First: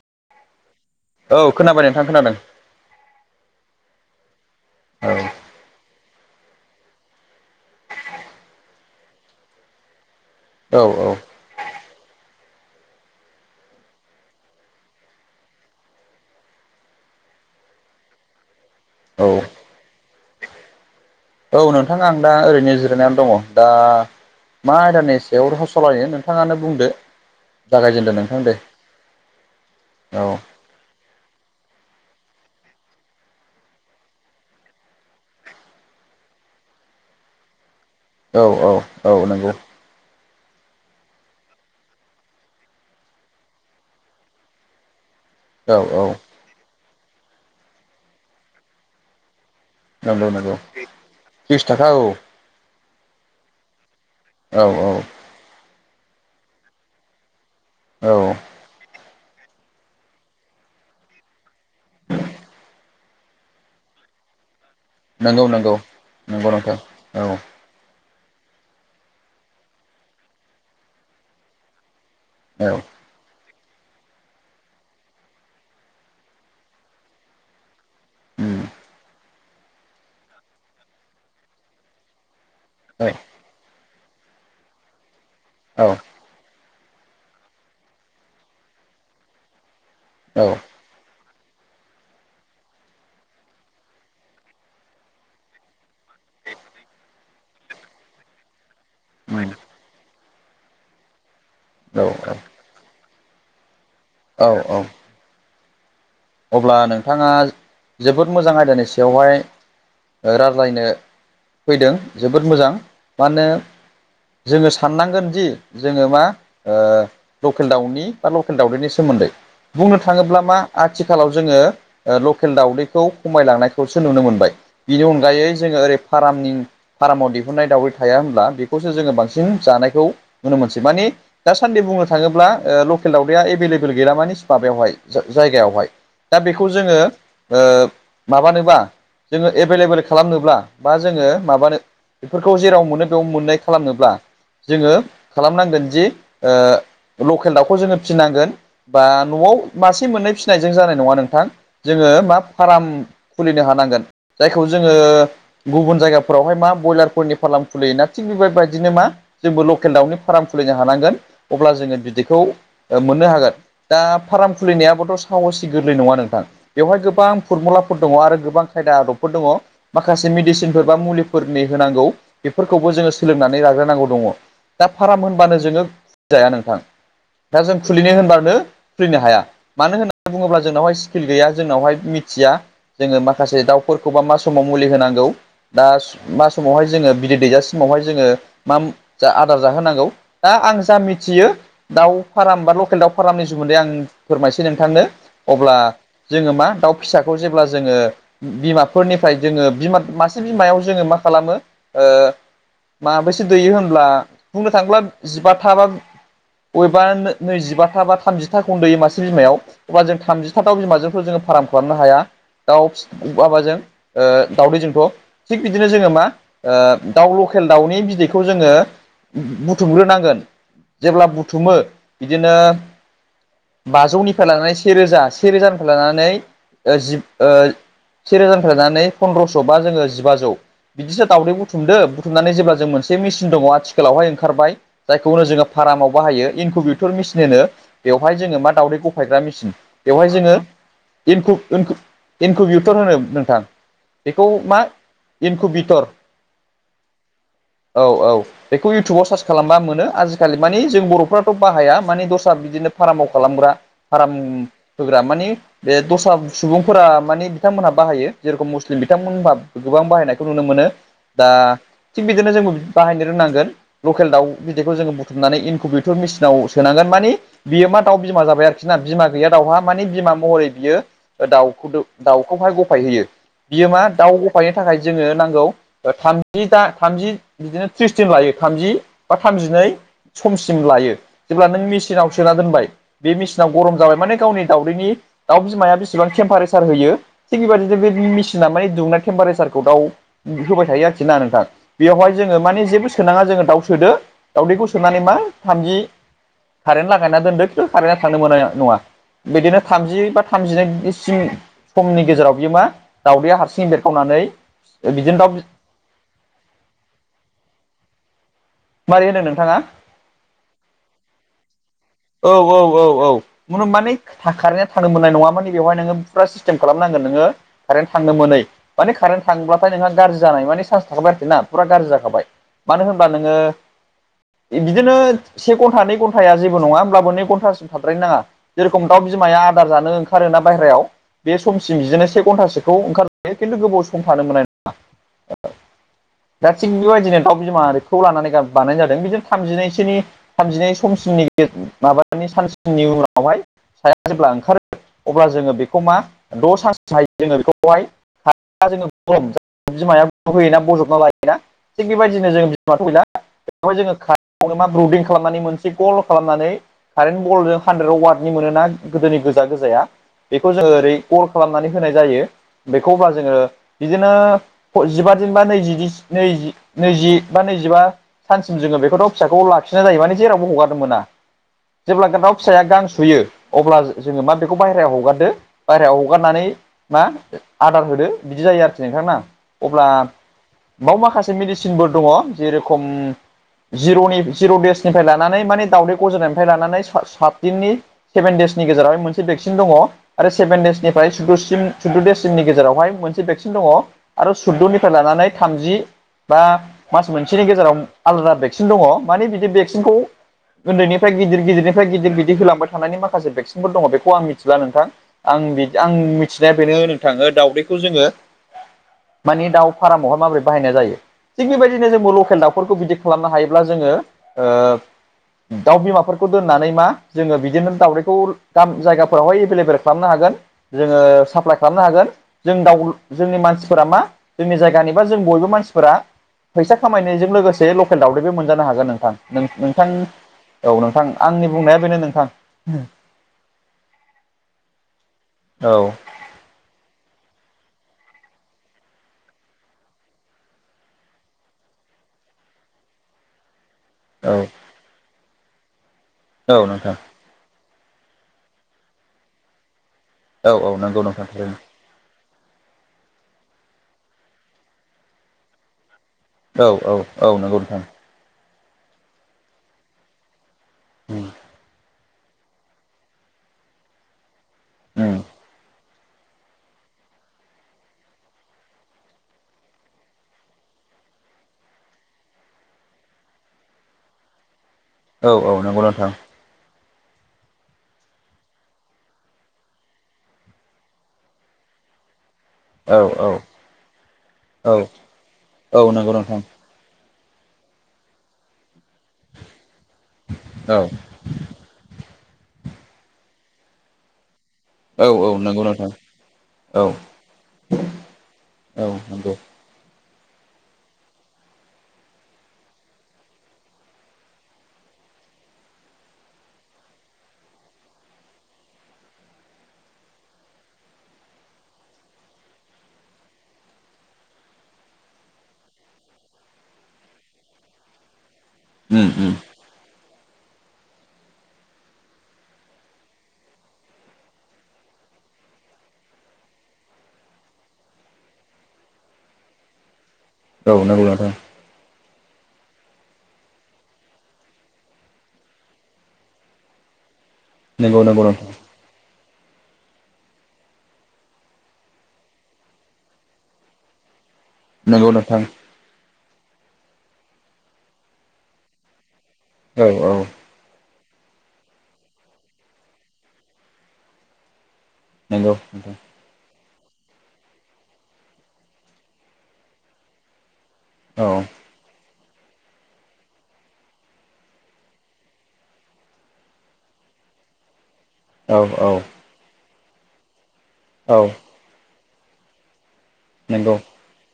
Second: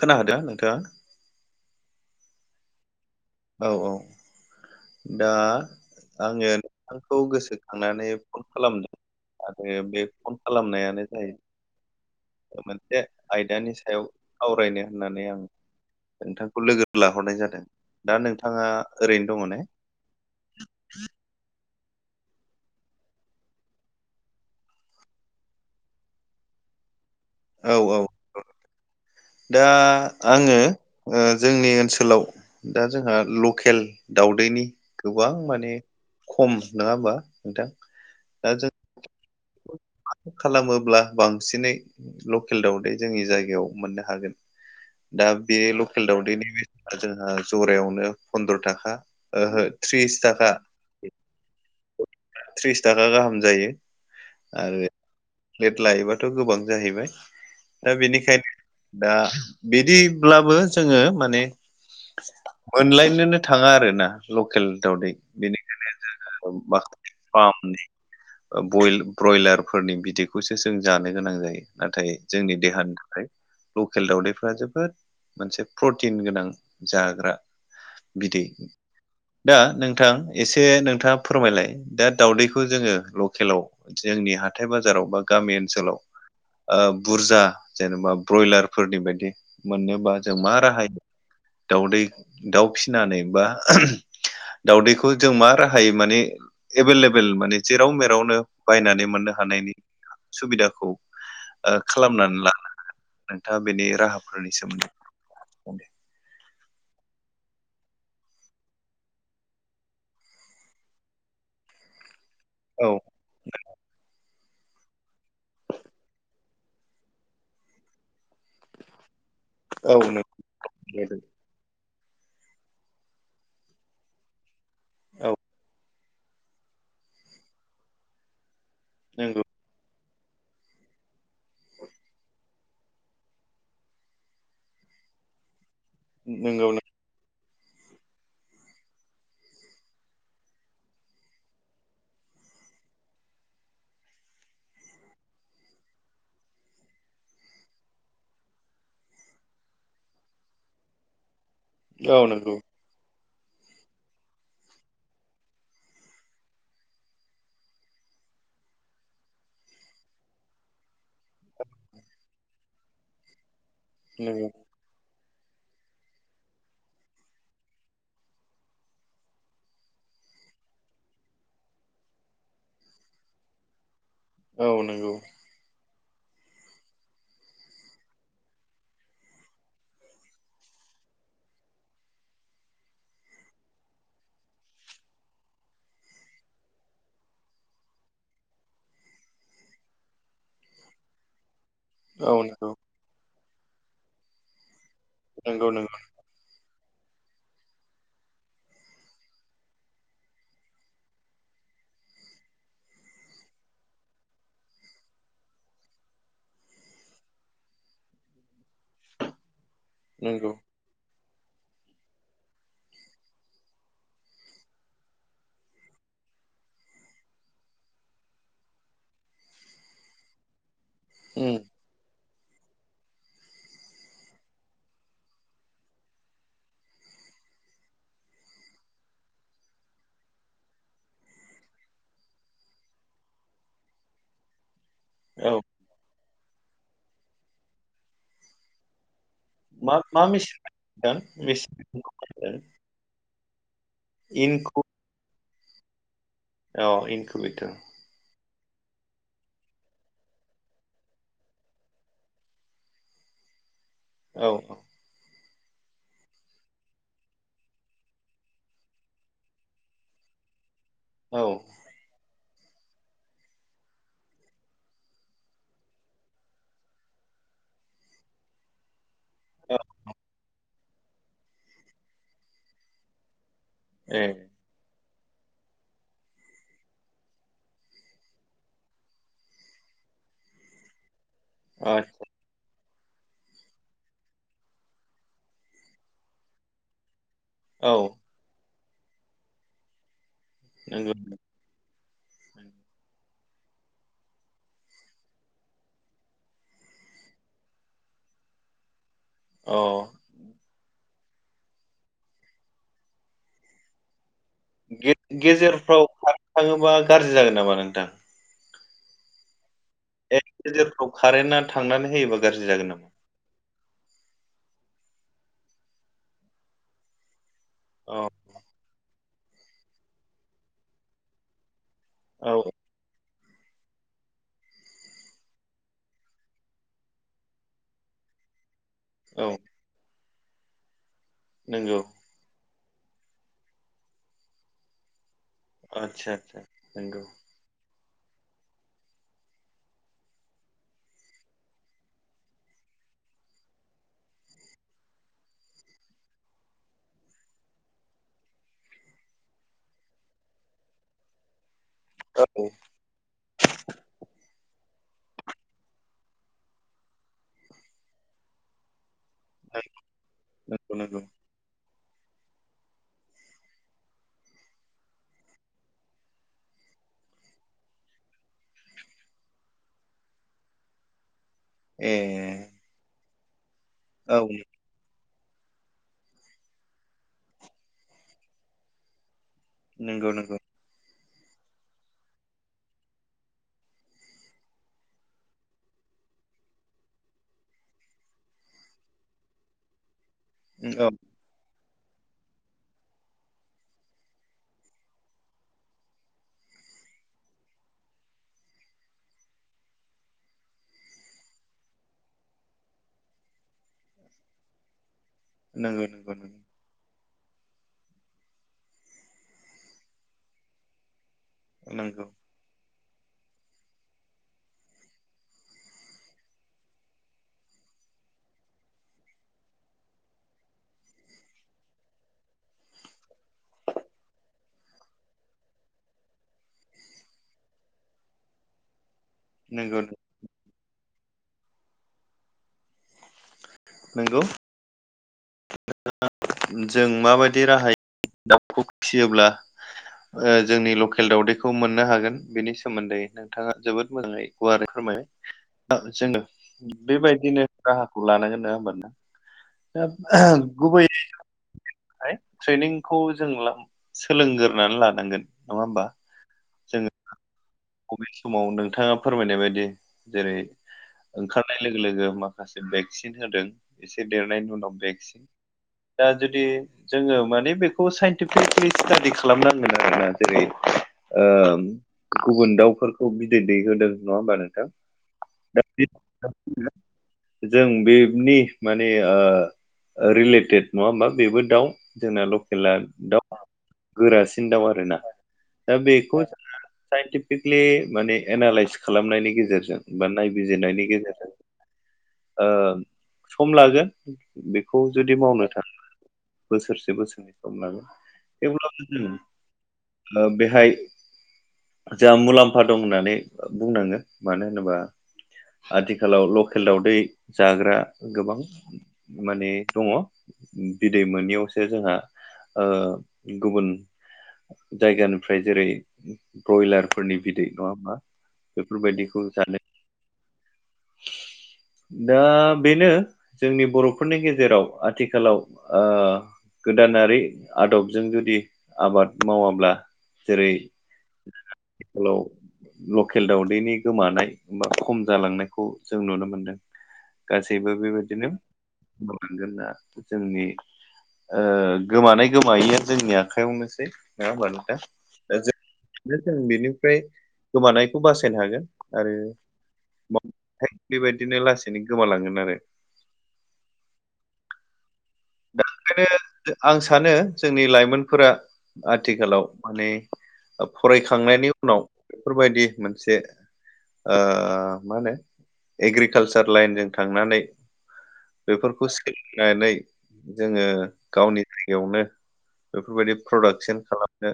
खोनादों नोंथाङा औ खोनाबाय नोंथां खोनादों औ औ औ दा आङो खौ गोसोखांनानै फन खालामदों आरो बे फन औ खालामनायानो जाहै औ मोनसे आयदानि सायाव सावरायनो होननानै आं नोंथांखौ लोगो लाहरनाय जादों दा नोंथाङा ओरैनो दङ औ ने औ नोंथाङा आं दा ओरैनो जिरायनानै दङ दा मा आयदानि सायाव [unintelligible] नोंथाङानो बुंदो औ औ जागायजेनदो नोंथां दे दा औ आङो ओ जोंनि ओनसोलाव दा जोंहा लकेल दावउदैनि गोबां माने खम नङा होमबा नोंथां औ दा जों औ औ नंगौ खालामोब्ला बांसिनै लकेल दावदै जोंनि जायगायाव मोननो ह हागोन दा बे औ औ लकेल दावदैनि बे जोंहा जरायावनो फन्द्र' थाखा ओहो थ्रिस नंगौ थाखा नंगौ त्रिस थाखा औ थ्रिस थाखा गाहाम जायो। औ औ लेट लायोबाथ' गोबां जाहैबाय दा औ बेनिखायनो दा बिदिब्लाबो जोङो माने मोनलायनोनो थाङा आरोना लकेल दावदै नंगौ नंगौ बेनिखायनो नंगौ जों नोंथां औ [inaudible] ओ बय ब्रयलारफोरनि बिदैखौसो जों जानो गोनां जायो नाथाय जोंनि औ देहानि थाखाय लकेल दावउदैफ्रा जोबोद मोनसे प्रटिन गोनां जाग्रा। बिदै उम दा नोंथां एसे नोंथाङा फोरमायलाय। दा दावदैखौ जोङो औ लकेलाव जोंनि हाथाय बाजाराव बा गामि औ ओनसोलाव ओ बुरजा जेनेबा ब्रयलारफोरनि बायदि मोननोबा जों मा राहायै दाउदै दाउ फिसिनानै बा दाउदैखौ जों मा थायो माने एभेलेबेल माने जेराव मेरावनो बायनानै मोननो उम हानायनि सुबिदाखौ ओ औ खालामनानै लानो हागोन नोंथाङा बेनि राहाफोरनि औ सोमोन्दै अब्ला नोंथाङा जोबोद मोजां आयदानि सायावहाय ओ राज्लायनो फैदों जोबोद मोजां औ मानोे जोङो साननांगोनदि जोङो मा ओ लकेल दाउनि बा लकेल दाउदैनि सोमोन्दै औ बुंनो नंगौ थाङोब्ला मा आथिखालाव जोङो ओ लकेल दाावदैखौ खमायलांनायखौसो नुनो मोनबाय। बिनि औ अनगायै जोङो ओरै फार्मनि फार्माव दिहुननाय दावदै थाया होनब्ला बेखौसो जोङो नंगौ बांसिन जानायखौ नुनो मोनसै माने दाासान्दि बुंनो थाङोब्ला ओ लकेल दावदैया एभेलेबेल गैला माने माबायाव हाय जायगायाव हाय। दा बेखौ नंगौ जोङो ओ माबानोबा जोङो एभेलेबोेल खालामनोब्ला बा जोङो माबानो बेफोरखौ जेराव मोनो बेयाव मोननाय खालामनोब्ला जोङो खालामनांगोन जि ओ लकेल दाउखौ जोङो फिनांगोन। बा न'आव मासे मोननै फिसिनायजों जानाय नङा नोंथां जोङो औ मा नंगौ फाराम खुलिनो हानांगोन जायखौ जोङो गुबुन जायगाफोराव हाय मा बयलारफोरनि फालाम खुलियोना थिग बेबायबायदिनो मा जोंबो लकेल दाउनि फाराम खुलिनो हानांगोन अब्ला जोङो बिदैखौ ओ मोननो हागोन। दा नंगौ फाराम खुलिनायाबोथ सावोसि गोरलै नङा नोंथां बेवहाय गोबां फरमुलाफोर दङ आरो गोबां खायदा आदबफोर दङ। माखासे मेडिसिनफोर बा मुलिफोरनि होनांगौ बेफोरखौबो जोङो सोलोंनानै लाग्रोनांगौ दङ। औ दा नंगौ फाराम होनबानो जोङो जाया नोंथां दा जों खुलिनो होनब्लानो खुलिनो हाया मानो होनो बुङोब्ला जोंनावहाय स्किल गैया जोंनाव हाय मिथिया। जोङो माखासे दाउफोरखौबा मा समाव मुलि होनांगौ दा मा समाव हाय जोङो बिदै दैजासिमाव हाय जोङो माम आदार जाहोनांगौ दा आं जा मिथियो दाउ औ फाराम बा नंगौ लकेल दाउ फारामनि जुमोन्दै आं फोरमायसै नोंथांनो नंगौ अब्ला नंगौ जोङो मा दाउ फिसाखौ जेब्ला जोङो बिमाफोरनिफ्राय जोङो बिमा मासे बिमायाव जोङो मा खालामो ओ माबैसे दैयो होनब्ला बुंनो थाङोब्ला जिबा था बा बबेबा नो नैजिबााथा बा थामजिथा खौनो दैयो मासे बिमायाव। अबा जों नंगौ थामजिथा दाव बिमाजोंथ जोङो फाराम खालामनो हाया। दाउ बाबाजों ओ दाउ दैजोंथ' थिग बिदिनो जोङो मा ओ दाउ लकेल दाउनि बिदैखौ जोङो बुथुमग्रोनांगोन। जेब्ला उम बुथुमो बिदिनो बाजौनिफ्राय लानानै से रोजा से रोजानिफ्राय लानानै ओ जिब ओ सेे रोजानिफ्राय लानानै फन्द्रस' बा जोङो जिबाजौ बिदिसा दावदै बुथुमदो बुथुमनानै जेब्ला जों मोनसे मेसिन दङ आथिखालाव हाय ओंखारबाय। जायखौनो औ जोङो फारामाव बाहायो इनकुबेटर मेसिन होनोवहाय जोङो मा दाउदै गफायग्रा मेसिन मा मा बेवहाय जोङो मेचिन [inaudible] थर होनो नोंथां बेखौ मा एनखु बिथर औ इनकुबेटर औ औ बेखौ इउटुबाव सार्च खालामबा मोनो आजिखालि मानि जों बर'फ्राथ' बाहाया मानि दस्रा बिदिनो फार्माव खालामग्रा फार्म औ होग्रा मानि बे दस्रा सुबुंफोरा माने बिथांमोनहा बाहायो जेरेखम मुस्लिम बिथांमोनबा गोबां बाहायनायखौ नुनो मोनो औ दा थिग बिदिनो जोंबो बाहायनो रोंनांगोन। लकेल दाउ बिदैखौ जोङो बुथुमनानै इनकुबेटर मेसिनाव सोनांगोन मानि बियो मा दाउ बिमा जाबाय आरोखि ना बिमा गै औ दाउहा मानि बिमा महरै बियो दाउखौ दो दाउखौ हाय गफाय होयो। बियो मा ए दाउ गफायनि थाखाय जोङो नांगौ ओ थामजि दा थामजि बिदिनो थ्रिस दिन लायो थामजि बा थामजिनै समसिम लायो। जेब्ला नों आदसा मेसिनाव सोना दोनबाय बे मेसिनाव गरम जाबाय माने गावनि दाउैनि दाउ बिमाया बेसेबां केम्पारेसार होयो थिग औ बेदिनो बे मिसि [unintelligible] होबाय थायो आरोखि ना नंगौ नोंथां बेवहाय जोङो माने जेबो सोनाङा जोङो दाउ सोदो दाउदैखौ सोनानै मा थामजि कारेन्ट लागायना दोनदो खिन्थु कारेन्टआ थांनो मोननाय नङा बिदिनो अ थामजि बा थामजिनैसिम समनि गेजेराव बियो मा दावदैया हारसिं बेरखावनानै बिदिनो दाउ गे-गेजेरफ्राव खारनो थाङोबा गाज्रि जागोन नामा नोंथां? माबारै होनदों नोंथाङा? एक गेजेरफ्राव कारेन्टना थांनानै होयोबा गाज्रि जागोन नामा? खुनु माने का-कारेन्टआ थांनो मोननाय नङा माने बेवहाय नोङो फुरा सिस्टेम खालामनांगोन नोङो कारेन्ट औ थांनो मोनै मान कारेन थांब्लाथाय नोंहा गाज्रि जानाय माने सान्स थाखाखाबाय आरोखि ना फुरा गाज्रि जाखाबाय। औ मानो होनबा नोङो बिदिनो से घन्टा नै घन्टाया जेबो नङा होमब्लाबो नै घन्टासिम थाद्रायनो नाङा। जेरेखम दाउ औ बिमाया आदार जानो ओंखारोना बाहेरायाव बे समसिम नंगौ बिदिनो से घन्टासोखौ ओंखार बे खिन्थु गोबाव सम थानो मोननाय नङा ओ आदसा आदसा दा थिग नंगौ बेबादिनो दाव बिमारिखौ लानानै गा-बानाय जादों बिदिनो थामजिनैसोनि थामजिनै समसिमनि गे-माबानि सानसेनि उनावहाय साया जेब्ला ओंखारो अब्ला जोङो बेखौ मा द' सानस हायो जोङो बेखौहाय जोङो गरम बिमाया होयोना बजबना लायोना थिग बेबायदिनो औ जोङो बिमाथ' गैला बेवहाय जोङो का [unintelligible] मा ब्रुदिं खालामनानै मोनसे गल खालामनानै कारेन्ट बल जों हानद्रेदआव वार्डनि मोनोना गोदोनि गोजा गोजाया बेखौ जोङो नंगौ ओरै नंगौ अर खालामनानै होनाय जायो बेखौ होबा जोङो बिदिनो जिबा दिन बा नैजिनिस-नैजि-नैजि बा नैजिबा सानसिम जोङो बेखौथ' फिसाखौ लाखिनाय जायो माने जेरावबो हगारनो मोना। ए जेब्ला गोनथाव फिसाया गां सुयो अब्ला औ जोङो मा बेखौ बाहेरायाव हगारदो बाहेरायाव हगारनानै मा आदार होदो बिदि जायो आरोखि नोंथां ना। अब्ला नंगौ नंगौ बाव माखासे मेडिसिनफोर दङ जेरेखम जिर'नि जिर' देसनिफ्राय लानानै माने दावदै गज्रनायनिफ्राय लानानै सा-सात दिननि सेभेन देसनि गेजेरावहाय मोनसे भेक्सिन दङ आरो सेभेन औ देसनिफ्राय सुद्दसिम सुद्द देससिमनि गेजेरावहाय मोनसे भेक्सिन दङ आरो सुद्दनिफ्राय लानानै थामजि बा मास मोनसेनि गेजेराव आलादा भेक्सिन दङ माने बिदि भेक्सिनखौ ओन्दैनिफ्राय गिदिर गिदिरनिफ्राय गिदिर गिदिर होलांबाय थानानै माखासे भेक्सिनफोर दङ बेखौ आं मिथिला नोंथां। आं बिदि नंगौ आं नंगौ नंगौ मिथिनाय बेनो नोंथाङो दाउदैखौ जोङो मानि दाउ फारामावहाय माबोरै बाहायनाय जायो। थिग बेबायदिनो नंगौ जोङो लकेल दाउफोरखौ बिदि खालामनो हायोब्ला जोङो दाउ बिमाफोरखौ दोननानै मा जोङो बिदिनो दाउदैखौ गाम जायगाफोरावहाय एभेलेबेल खालामनो हागोन। जोङो साप्लाइ खालामनो हागोन। जों दाउ जोंनि मानसिफोरा मा जोंनि जायगानिबा जों बयबो मानसिफोरा फैसा खामायनायजों लोगोसे लकेल दावदैबो मोनजानो हागोन नोंथां नों-नोंथां नंगौ औ नोंथां आंनि बुंनाया बेनो नोंथां। नोंगौ औ जों माबायदि राहायै दाउखौ फिसियोब्ला ओ जोंनि लकेल दावउदैखौ मोननो हागोन बेनि सोमोन्दैनो नोंथाङा जोबोद मोजाङै औ गुवारै फोरमायबाय जोङो औ नोंथां बेबायदिनो राहाखौ लानांगोन नोङा होमबा नों औ औ गुबै नंगौ नोंथां थारैनो। ट्रेनिंखौ जों सोलोंगोरानै लानांगोन नङा होमबा। औ औ औ नंगौ नोंथां। बे समाव नोंथाङा फोरमायनाय बायदि जेरै ओंखारनाय लोगो लोगो मा खासे भेक्सिन होदों। एसे देरनायनि उनाव उम भेक्सिन दा जुदि जोङो माने बेखौ साइनटिफिकलि स्टाादि खालामनांगोन आरोना जेरै ओ गुबुन दाउफोरखौ बिदै दैहोदों नङा होमबा नोंथां? औ औ दा नंगौ नोंथां [unintelligible] जों बेनि माने ओ रिलेटेड नङा होमबा बेबो दाउ जोंना ल' खेला औ दा औ गोरासिन दाउ औ आरोना औ दा नंगौ बेखौ नोंथां जोङो साइन्टिफिकलि माने एनालइस खालामनायनि गेजेरजों बा औ नायबिजिरनायनि गेजेरजों ओ सम लागोन बेखौ औ जुदि औ मावनो नंगौ थांङो। नोंथां औ बोसोरसे बोसोरनै औ हमनांगोन [unintelligible] नंगौ ओ बेहाय जोहा मुलाम्फा दं होननानै बुंनांगोन मानो होनोबा आथिखालाव लकेल दावदै जाग्रा गोबां माने दङ बिदै मोनैयावसो जोंहा ओ गुबुन जायगानिफ्राय जेरै ब्रयलारफोरनि बिदै नङा ओमबा। उम बेफोरबायदिखौ उम जानो [inaudible] दा बेनो जोंनि बर'फोरनि गेजेराव आथिखालाव ओ गोदानारि आदबजों जुदि आबाद मावाब्ला जेरै औ नंगौ नोंथां आथिखालाव लकेल दावदैनि गोमानाय बा खम जालांनाय खौ जों नुनो मोनदों गासैबो नंगौ नंगौ बेबायदिनो नोंथां मावलांगोना जोंनि ओ गोमानाय गोमायैआ जोंनि आखायावनोसै नङा होमबा। नंगौ ओ नोंथां जों बेनिफ्राय गोमानायखौ बासायनो हागोन आरो औ औ। बेबायदिनो लासैनो गोमालांगोन आरो। नंगौ दा नोंथां। आं सानो जोंनि लाइमोनफोरा आथिखालाव माने औ फरायखांनायनि उनाव बेफोरबायदि मोनसे ओ मा होनो एग्रिकालसार लाइनजों थांनानै औ बेफोरखौ औ सोलोंनानै जोङो औ गावनि जायगायावनो बेफोरबायदि नंगौ प्रडाक्सन खालाम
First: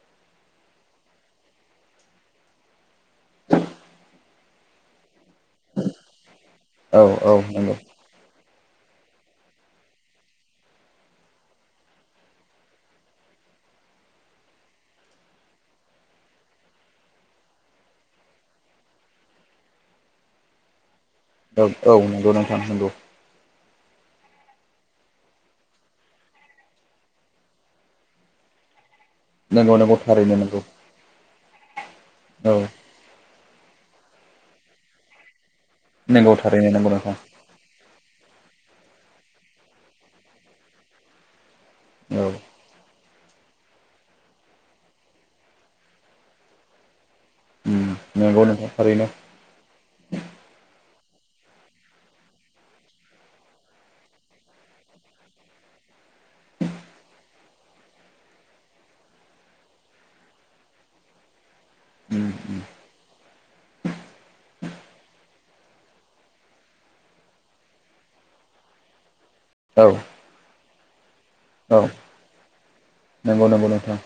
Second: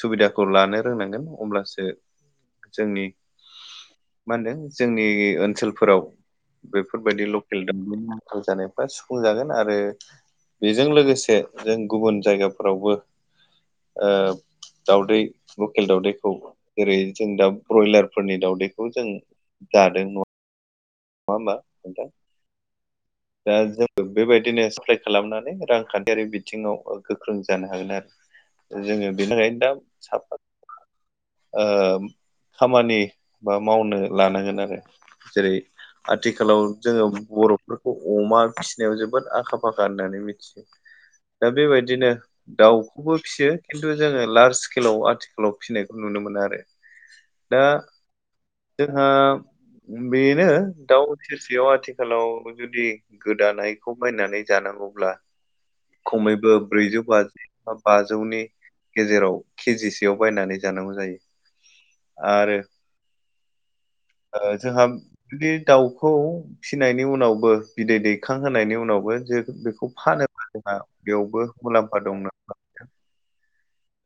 सुबिदाखौ लानो रोंनांगोन अब्लासो जोंनि मा होनदों जोंनि ओनसोलफोराव औ बेफोरबायदि औ लकेल नंगौ [unintelligible] आखांल जानायफ्रा सुफुं जागोन। आरो बेजों लोगोसे जों गुबुन जायगाफोरावबो ओब दाउदै लकेल दावदैखौ जेरै जों दा ब्रयलारफोरनि दावदैखौ जों जादों न' औ औ नंगौ नोंथां नंगौ। दा जों बेबायदिनो साप्लाय खालामनानै रांखान्थियारि बिथिङाव ओ गोख्रों जानो हागोन आरो। [inaudible] जोङो बेनि थाखायनो दा नंगौ नंगौ थारैनो साफा नंगौ ओ औ खामानि बा मावनो लानांगोन आरो जेरै नंगौ आथिखालाव थारैनो नंगौ जोङो नोंथां बर' बखौ अमा फिनायाव जोबोद आखा फाखा होननानै मिथियो। दा बेबायदिनो औ दाउखौबो फियो। खिन्थु जोङो लार्ज स्केलाव आथिखालाव फिनायखौ नुनो मोनो आरो। दा उम नंगौ नोंथां थारैनो जोंहा बेनो दाउ सेरसेयाव आथिखालाव जुदि गोदानायखौ बायनानै जानांगौब्ला खमैबो ब्रैजौ बाजि बा बाजौनि गेजेराव केजिसेयाव बायनानै जानांगौ जायो। उम आरो ओ जोंहा बिदि दाउखौ फिसिनायनि उनावबो बिदै दैखांहोनायनि उनावबो जों औ बेखौ फानोबा जोंहा बेयावबो औ मुलाम्फा दं ना नंगौ नंगौ नोंथां।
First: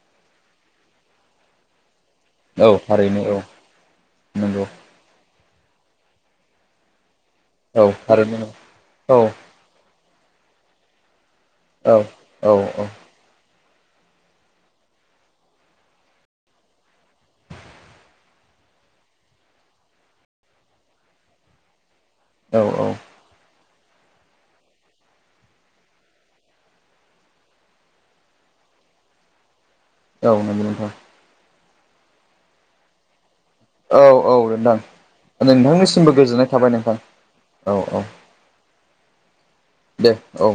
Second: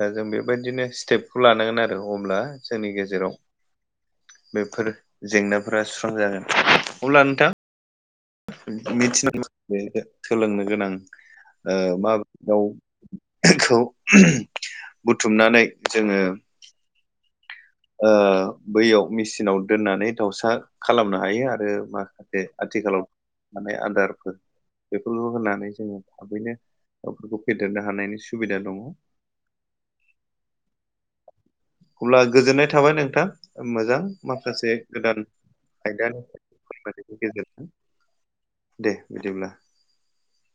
दा जों बेबायदिनो स्टेपखौ लानांगोन आरो अब्ला औ जोंनि थारैनो गेजेराव औ नंगौ बेफोर जेंनाफोरा सुस्रांजागोन अब्ला नोंथां औ आरो मिथिनाय सोलोंनो गोनां ओ औ औ माबायाव औ खौ बुथुमनानै जोङो ओ बैयाव मेचिनाव दोननानै दाउसा खालामनो हायो आरो माखासे बे औ औ आथिखालाव माने आदारफोर बेफोरखौ होनानै जोङो थाबैनो गावफोरखौ फेदेरनो हानायनि सुबिदा दङ। औ नंगौ नोंथां। अब्ला गोजोननाय थाबाय नोंथां। मोजां औ औ माखासे नोंथां गोदान नोंथांनिसिमबो आयदानि गोजोननाय थाबाय नोंथां फोरनायनि गेजेरजों औ औ दे बिदिब्ला। दे औ।